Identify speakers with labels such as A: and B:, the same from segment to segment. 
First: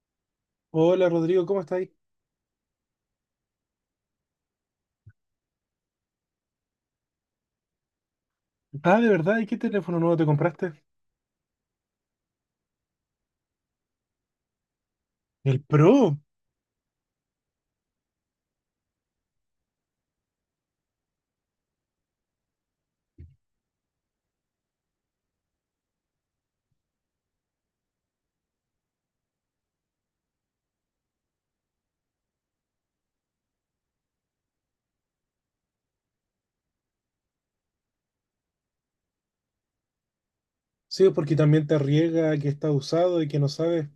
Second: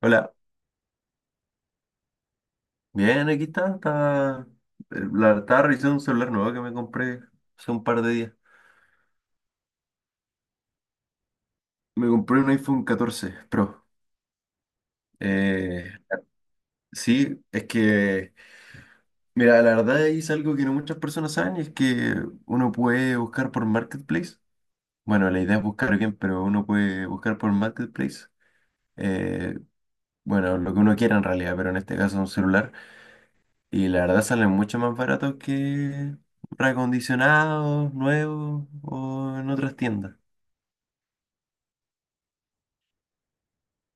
A: Hola,
B: Hola Rodrigo, ¿cómo estás?
A: bien, aquí está. Estaba revisando un celular nuevo que me compré hace un par de días.
B: Ah, de verdad, ¿y qué teléfono nuevo te compraste?
A: Me compré un iPhone 14 Pro.
B: El
A: Eh,
B: Pro.
A: sí, es que, mira, la verdad es algo que no muchas personas saben, y es que uno puede buscar por Marketplace. Bueno, la idea es buscar bien, pero uno puede buscar por Marketplace. eh, bueno, lo que uno quiera en realidad, pero en este caso un celular. Y la verdad salen mucho más baratos que reacondicionados, nuevos o en otras tiendas.
B: Sí, porque también te riega que está usado y que no sabes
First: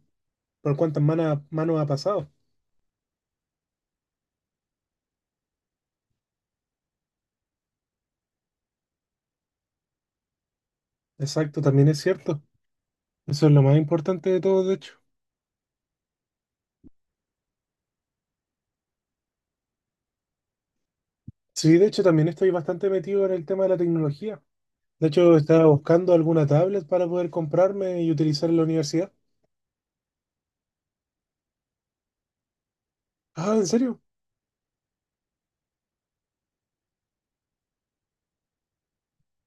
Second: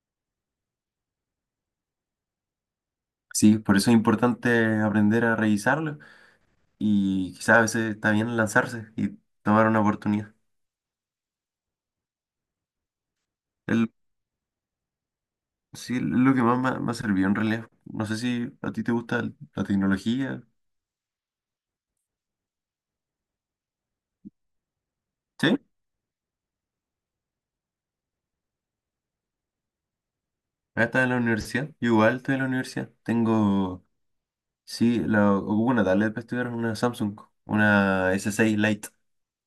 B: por cuántas manos ha pasado.
A: Sí, por eso es importante aprender a revisarlo y quizás a veces está bien lanzarse y tomar una oportunidad.
B: Exacto, también es cierto. Eso es lo más
A: El,
B: importante de todo, de hecho.
A: sí, es lo que más me ha servido en realidad. No sé si a ti te gusta la tecnología.
B: Sí, de hecho, también estoy bastante metido en el tema de la tecnología. De hecho,
A: Sí,
B: estaba buscando alguna tablet para poder comprarme y utilizar en la universidad.
A: ahora estás en la universidad. Yo igual estoy en la universidad.
B: Ah, ¿en serio?
A: Sí, ocupo una tablet para estudiar, una Samsung, una S6 Lite,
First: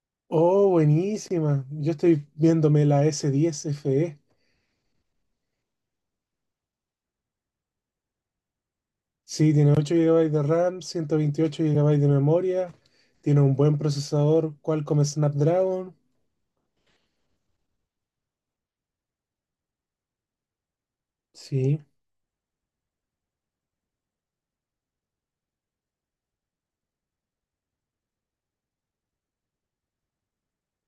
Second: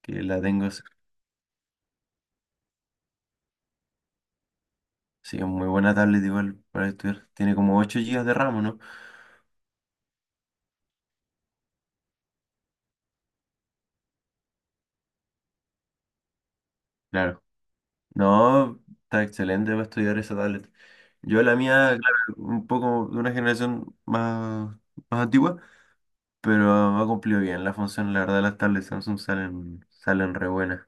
A: que la tengo.
B: Oh, buenísima. Yo estoy viéndome la S10 FE.
A: Sí, es muy buena tablet igual para estudiar. Tiene como 8 gigas de RAM, ¿o ¿no?
B: Sí, tiene 8 gigabytes de RAM, 128 gigabytes de memoria, tiene un buen procesador Qualcomm Snapdragon.
A: Claro. No, está excelente para estudiar esa tablet. Yo la
B: Sí,
A: mía, claro, un poco de una generación más, más antigua, pero ha cumplido bien la función. La verdad, las tablets Samsung salen re buenas.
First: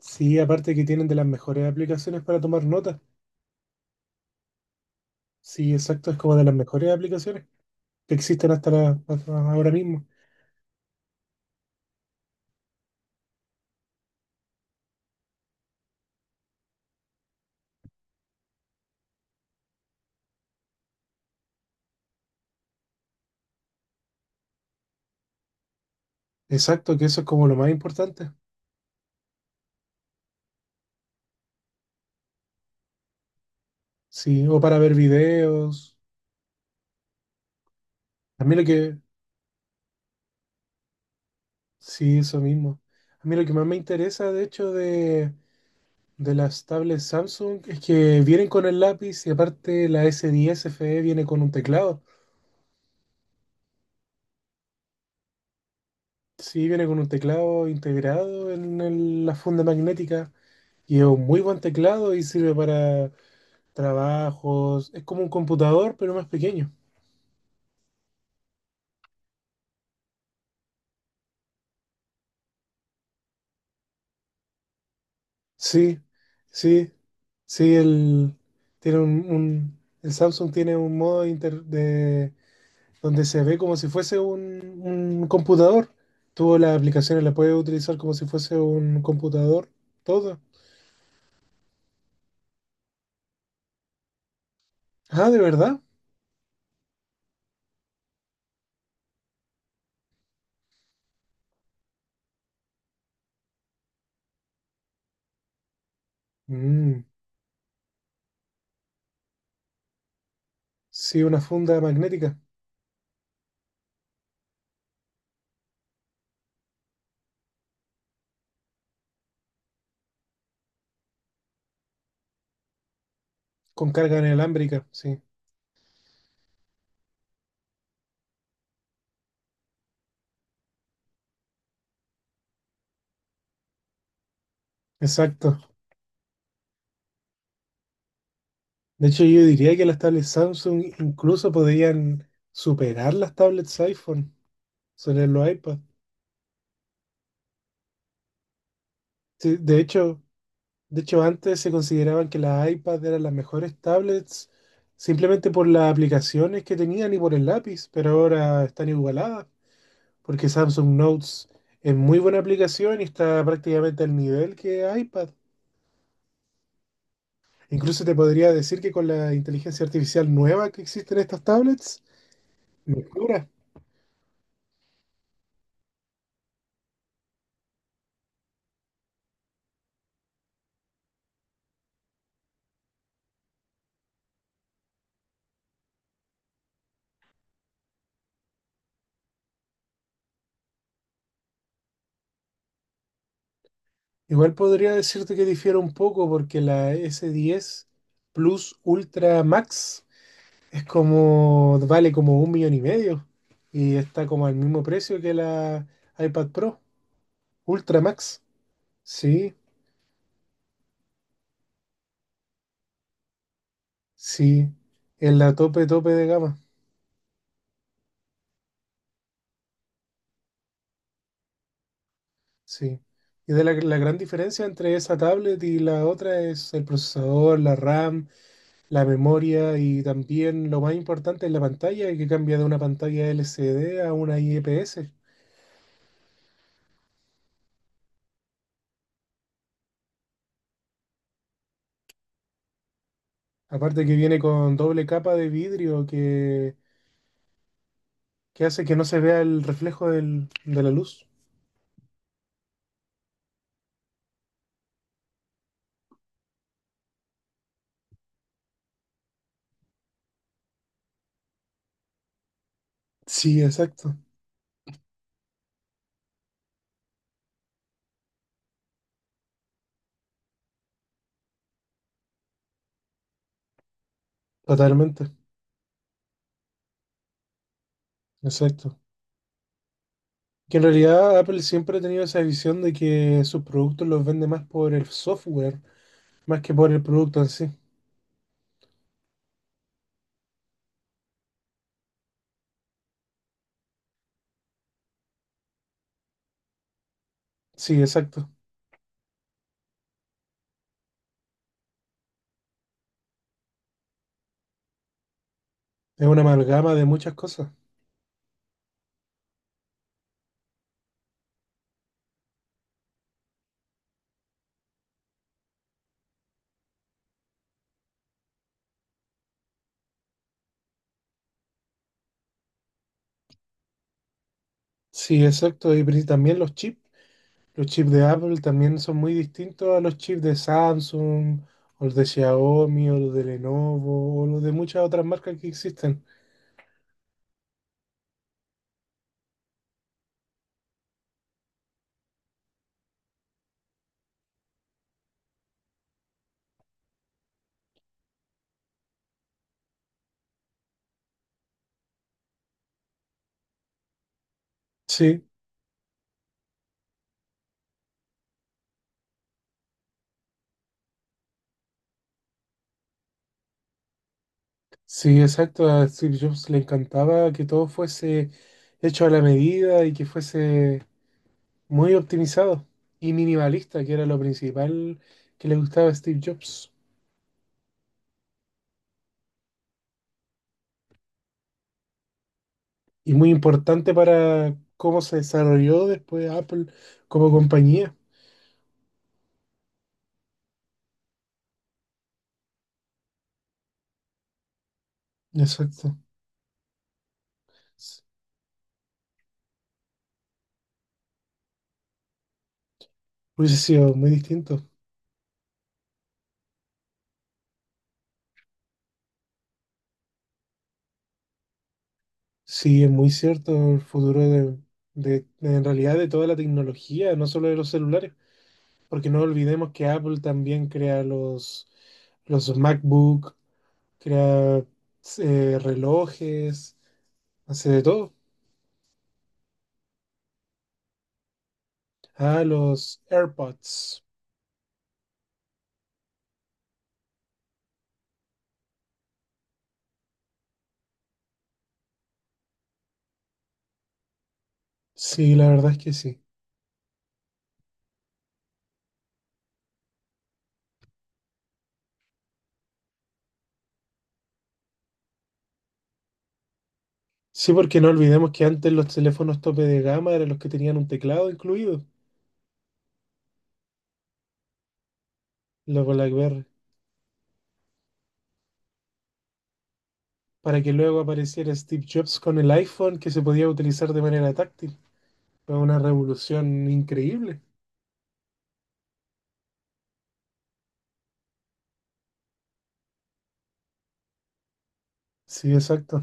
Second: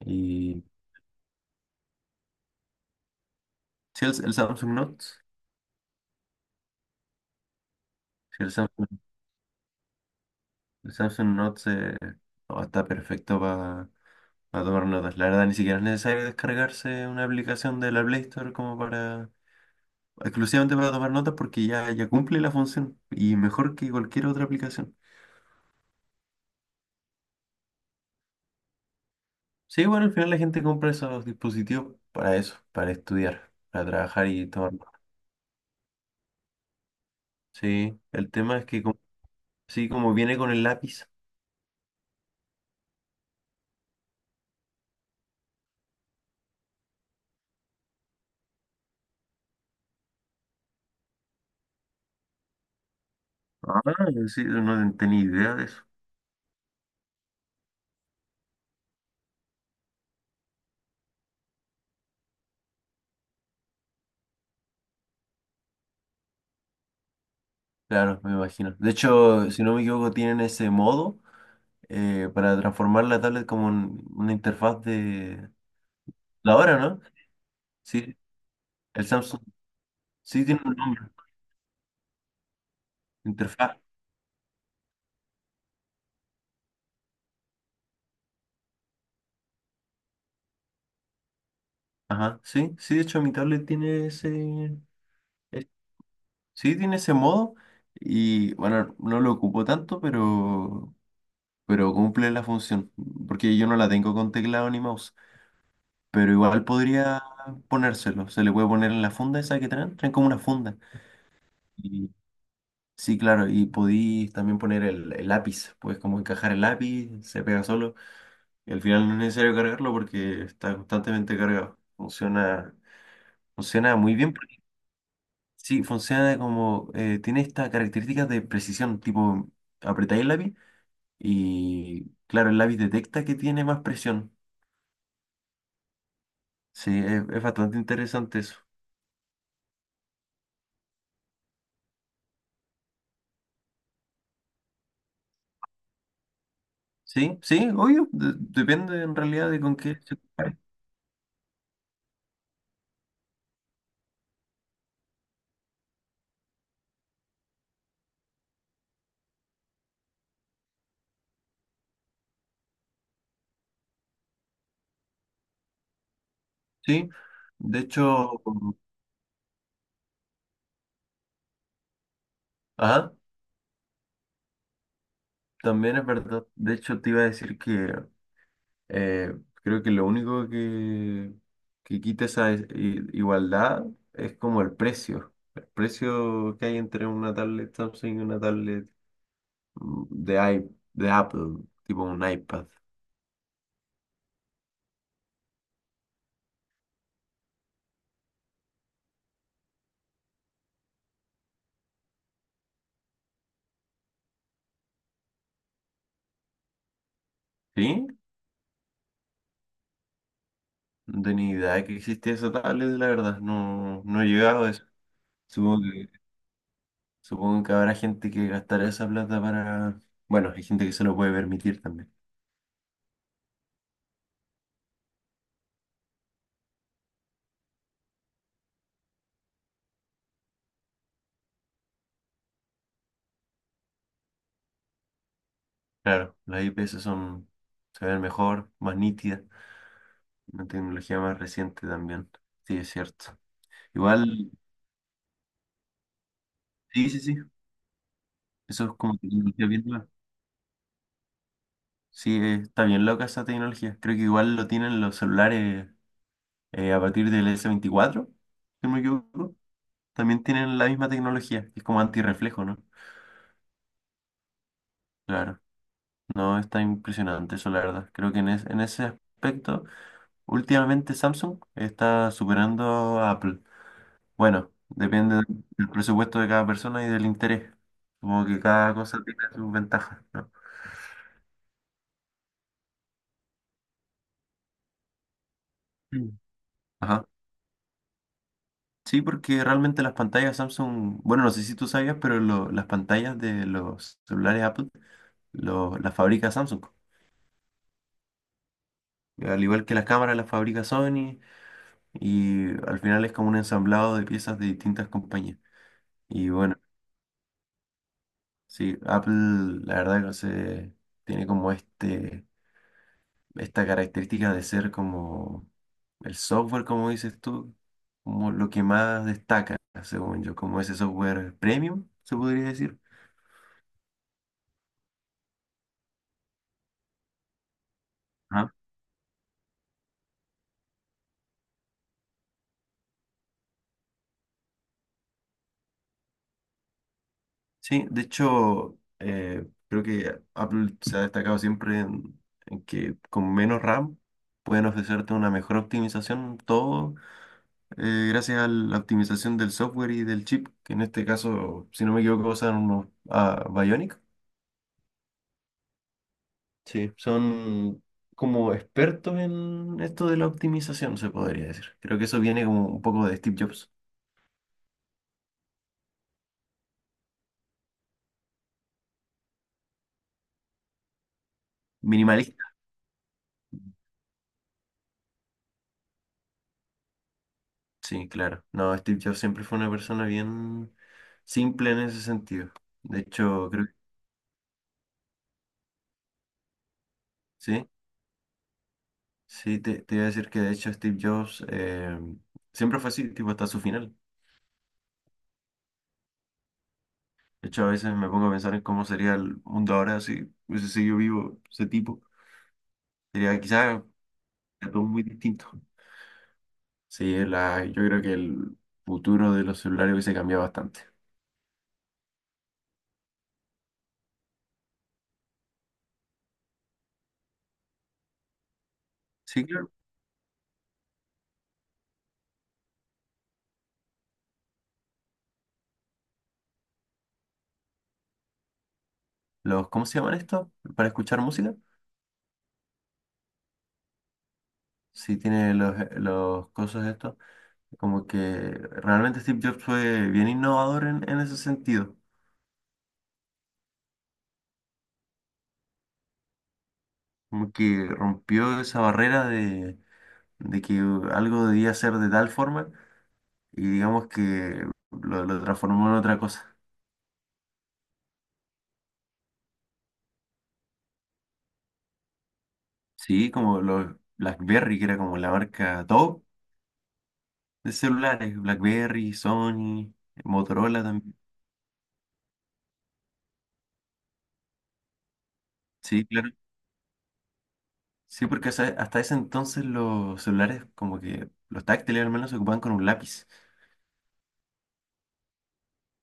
B: sí,
A: Y
B: aparte que tienen de las mejores aplicaciones para tomar notas.
A: si el Samsung Note,
B: Sí, exacto, es como de las mejores aplicaciones que
A: si el
B: existen
A: Samsung,
B: hasta ahora mismo.
A: el Samsung Note se- no, está perfecto para tomar notas. La verdad, ni siquiera es necesario descargarse una aplicación de la Play Store como para exclusivamente para tomar notas porque ya cumple la función y mejor que cualquier otra aplicación.
B: Exacto, que eso es como lo más importante.
A: Sí, bueno, al final la gente compra esos dispositivos para eso, para estudiar, para trabajar
B: Sí,
A: y
B: o
A: tomar
B: para
A: notas.
B: ver videos.
A: Sí, el
B: A mí
A: tema
B: lo
A: es que
B: que,
A: como- sí, como viene con el lápiz.
B: sí, eso mismo. A mí lo que más me interesa, de hecho, de las tablets Samsung es que vienen con el lápiz y aparte la S10 FE viene con un teclado.
A: Ah, sí, no tenía idea de eso.
B: Sí, viene con un teclado integrado en la funda magnética y es un muy buen teclado y sirve para trabajos. Es como un computador, pero más pequeño.
A: Claro, me imagino. De hecho, si no me equivoco, tienen ese modo para transformar la tablet como en una interfaz de
B: Sí,
A: la hora,
B: sí,
A: ¿no?
B: sí,
A: Sí,
B: el, tiene
A: el Samsung
B: el
A: sí
B: Samsung
A: tiene un
B: tiene un
A: nombre,
B: modo inter- de donde se ve
A: interfaz.
B: como si fuese un computador. Tú las aplicaciones las puedes utilizar como si fuese un computador, todo.
A: Ajá, sí, de hecho mi tablet tiene
B: Ah, ¿de
A: es-
B: verdad?
A: sí, tiene ese modo y bueno, no lo ocupo tanto, pero cumple la función, porque yo no la tengo con teclado ni mouse, pero igual
B: Mm,
A: podría ponérselo, se le puede poner en la funda esa que traen como una funda.
B: sí, una funda
A: Y,
B: magnética
A: sí, claro, y podí también poner el lápiz, puedes como encajar el lápiz, se pega solo, y al final no es necesario cargarlo porque está constantemente cargado,
B: con
A: funciona muy
B: carga
A: bien.
B: inalámbrica, sí,
A: Sí, funciona como, tiene estas características de precisión, tipo, apretáis el lápiz y, claro, el lápiz detecta que tiene más presión.
B: exacto.
A: Sí, es bastante interesante eso.
B: De hecho, yo diría que las tablets Samsung incluso podrían superar las tablets iPhone sobre los iPad.
A: Sí, obvio, depende en realidad
B: Sí,
A: de con
B: de
A: qué se
B: hecho,
A: compare.
B: De hecho, antes se consideraban que las iPads eran las mejores tablets simplemente por las aplicaciones que tenían y por el lápiz, pero ahora están igualadas porque Samsung Notes es muy buena aplicación y está prácticamente al nivel que iPad.
A: Sí, de
B: Incluso te
A: hecho,
B: podría decir que con la inteligencia artificial nueva que existe en estas tablets,
A: ajá,
B: mejora.
A: también es verdad. De hecho, te iba a decir que Eh, creo que lo único que quita esa igualdad es como el precio. El precio que hay entre una tablet Samsung y una tablet de Apple, tipo un iPad.
B: Igual podría decirte que difiere un poco porque la S10 Plus Ultra Max es como, vale como un millón y medio y está como al mismo precio que la iPad Pro Ultra
A: ¿Sí?
B: Max. Sí,
A: No tenía idea de que existía esa tablet, la verdad. No, no he llegado
B: sí,
A: a eso.
B: en la
A: Supongo
B: tope,
A: que,
B: tope de gama.
A: supongo que habrá gente que gastará esa plata para... Bueno, hay gente que se lo puede permitir también.
B: Sí. Y de la gran diferencia entre esa tablet y la otra es el procesador, la RAM, la memoria y también lo más importante es la pantalla que cambia de una pantalla LCD a una IPS.
A: Claro, las IPS son, se ven mejor, más nítidas. Una tecnología más reciente también. Sí, es cierto.
B: Aparte que viene
A: Igual,
B: con doble capa de vidrio
A: sí.
B: que hace
A: Eso es
B: que no
A: como
B: se vea el
A: tecnología bien nueva.
B: reflejo de la luz.
A: Sí, está bien loca esa tecnología. Creo que igual lo tienen los celulares a partir del s veinticuatro si no me equivoco. También tienen la misma tecnología. Es como antirreflejo, ¿no?
B: Sí, exacto,
A: Claro. No, está impresionante eso, la verdad. Creo que en ese aspecto, últimamente Samsung está superando a Apple. Bueno,
B: totalmente,
A: depende del presupuesto de cada persona y del interés. Como que cada
B: exacto.
A: cosa tiene sus ventajas, ¿no?
B: Que en realidad Apple siempre ha tenido esa visión de que sus productos los vende más por el software,
A: Mm.
B: más que por el
A: Ajá.
B: producto en sí.
A: Sí, porque realmente las pantallas Samsung, bueno, no sé si tú sabías, pero las pantallas de los celulares Apple las fabrica Samsung.
B: Sí, exacto.
A: Al igual que las cámaras las fabrica Sony y al final es como un ensamblado de piezas de distintas compañías.
B: Es una
A: Y bueno,
B: amalgama de muchas cosas.
A: sí, Apple la verdad que no sé, tiene como este... esta característica de ser como el software, como dices tú, como lo que más destaca, según yo, como ese software premium, se podría decir.
B: Sí, exacto. Y también los chips. Los chips de Apple
A: Ajá.
B: también son muy distintos a los chips de Samsung, o los de Xiaomi, o los de Lenovo, o los de muchas otras marcas que existen.
A: Sí, de hecho, creo que Apple se ha destacado siempre en que con menos RAM pueden ofrecerte una mejor optimización, todo gracias a la optimización del software y del chip, que en este caso, si no me equivoco, usan unos Bionic.
B: Sí,
A: Sí, son como expertos en esto de la optimización, se podría decir. Creo que eso viene como un poco de Steve Jobs.
B: sí, exacto. A Steve Jobs le encantaba que todo fuese hecho a la medida y que fuese muy
A: Minimalista.
B: optimizado y minimalista, que era lo principal que le gustaba a Steve Jobs.
A: Sí, claro. No, Steve Jobs siempre fue una persona bien simple en ese sentido. De
B: Y muy
A: hecho, creo que
B: importante para cómo se desarrolló después Apple como
A: sí.
B: compañía.
A: Sí, te iba a decir que de hecho Steve Jobs siempre fue así, tipo hasta su final.
B: Exacto.
A: De hecho, a veces
B: S-
A: me pongo a pensar en cómo sería el mundo ahora si hubiese seguido vivo ese tipo. Sería
B: hubiese
A: quizás
B: sido muy distinto.
A: todo muy distinto. Sí, yo creo que el futuro de los celulares hubiese cambiado bastante.
B: Sí, es muy cierto el futuro de en realidad de toda la tecnología, no solo de los celulares. Porque no
A: Sí, claro.
B: olvidemos que Apple también crea los MacBook, crea relojes, hace de todo.
A: Los, ¿cómo se llaman estos? ¿Para escuchar música?
B: Ah, los AirPods.
A: Sí, tiene los cosas estos. Como que realmente Steve Jobs fue bien innovador en ese sentido.
B: Sí, la verdad es que sí.
A: Como que rompió esa barrera de que algo debía ser de tal forma y digamos que lo transformó en otra cosa.
B: Sí, porque no olvidemos que antes los teléfonos tope de gama eran los que tenían un teclado incluido,
A: Sí, como los BlackBerry, que era como la marca
B: los
A: top.
B: BlackBerry,
A: De celulares, BlackBerry, Sony,
B: para que
A: Motorola
B: luego
A: también.
B: apareciera Steve Jobs con el iPhone que se podía utilizar de manera táctil. Fue una
A: Sí, claro.
B: revolución increíble.
A: Sí, porque hasta ese entonces los celulares, como que los táctiles al menos, se ocupaban con un lápiz.
B: Sí, exacto.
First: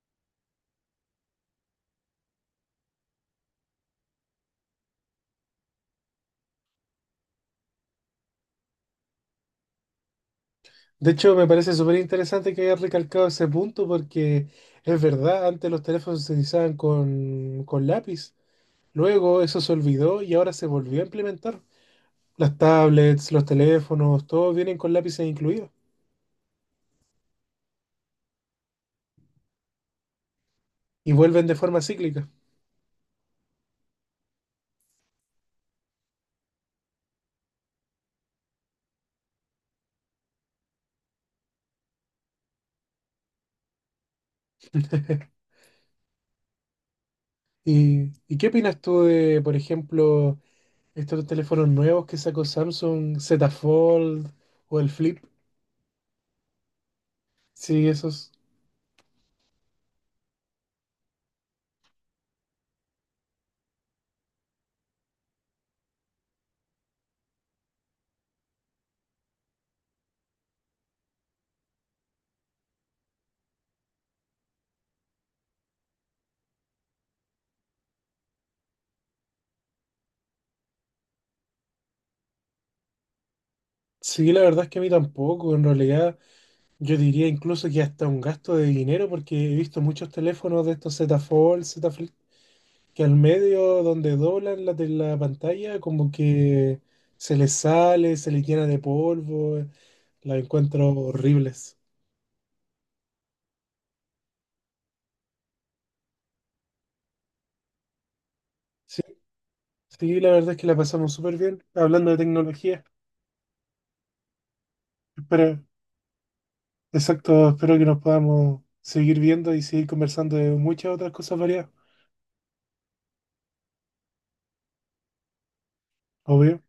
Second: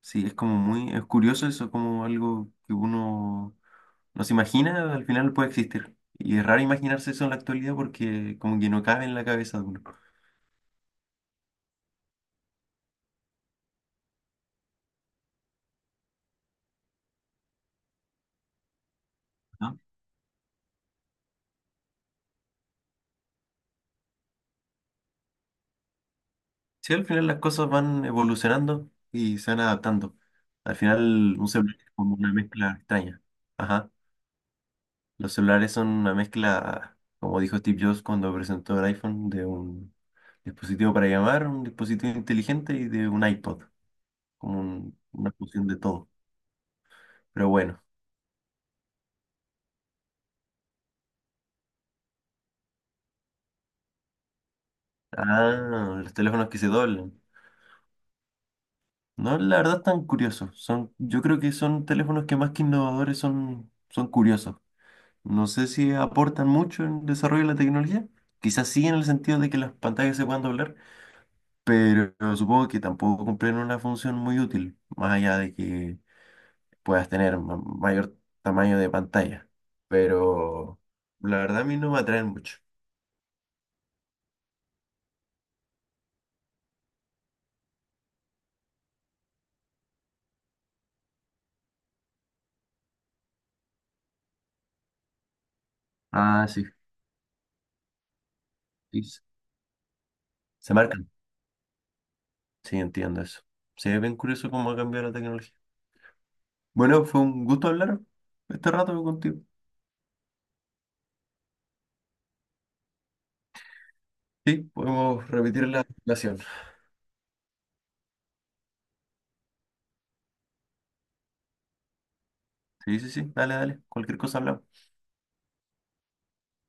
A: Sí, es como muy, es curioso eso, como algo que uno no se imagina, al final puede existir. Y es raro imaginarse eso en la actualidad porque como que no cabe en la cabeza de uno.
B: De hecho, me parece súper interesante que hayas recalcado ese punto porque es verdad, antes los teléfonos se utilizaban con lápiz, luego eso se
A: ¿No?
B: olvidó y ahora se volvió a implementar. Las tablets, los teléfonos, todos vienen con lápices incluidos
A: Sí, al final las cosas van evolucionando y se van adaptando. Al
B: y
A: final
B: vuelven
A: un
B: de
A: celular
B: forma
A: es como
B: cíclica.
A: una mezcla extraña. Ajá. Los celulares son una mezcla, como dijo Steve Jobs cuando presentó el iPhone, de un dispositivo para llamar, un dispositivo inteligente y de un iPod, como una fusión de todo. Pero bueno,
B: ¿Y qué opinas tú de, por ejemplo, estos teléfonos nuevos que sacó Samsung, Z Fold o el Flip?
A: ah, los teléfonos que se doblan.
B: Sí, esos.
A: No, la verdad tan curiosos. Son, yo creo que son teléfonos que más que innovadores son curiosos. No sé si aportan mucho en el desarrollo de la tecnología. Quizás sí en el sentido de que las pantallas se puedan doblar, pero supongo que tampoco cumplen una función muy útil, más allá de que puedas tener mayor tamaño de pantalla. Pero la verdad a mí no me atraen mucho.
B: Sí, la verdad es que a mí tampoco, en realidad. Yo diría incluso que hasta un gasto de dinero, porque he visto muchos teléfonos de estos Z Fold, Z Flip, que al medio donde doblan de la pantalla, como
A: Ah, sí.
B: que se les sale, se les llena de
A: Sí.
B: polvo, la
A: Se
B: encuentro
A: marcan.
B: horribles.
A: Sí, entiendo eso. Sí, es bien curioso cómo ha cambiado la tecnología. Bueno, fue un gusto hablar este
B: Sí,
A: rato contigo.
B: sí, la verdad es que la pasamos súper bien hablando de tecnología.
A: Sí, podemos
B: Espero,
A: repetir la relación.
B: exacto, espero que nos podamos seguir viendo y seguir conversando de muchas otras cosas variadas,
A: Sí, dale. Cualquier cosa hablamos.
B: obvio.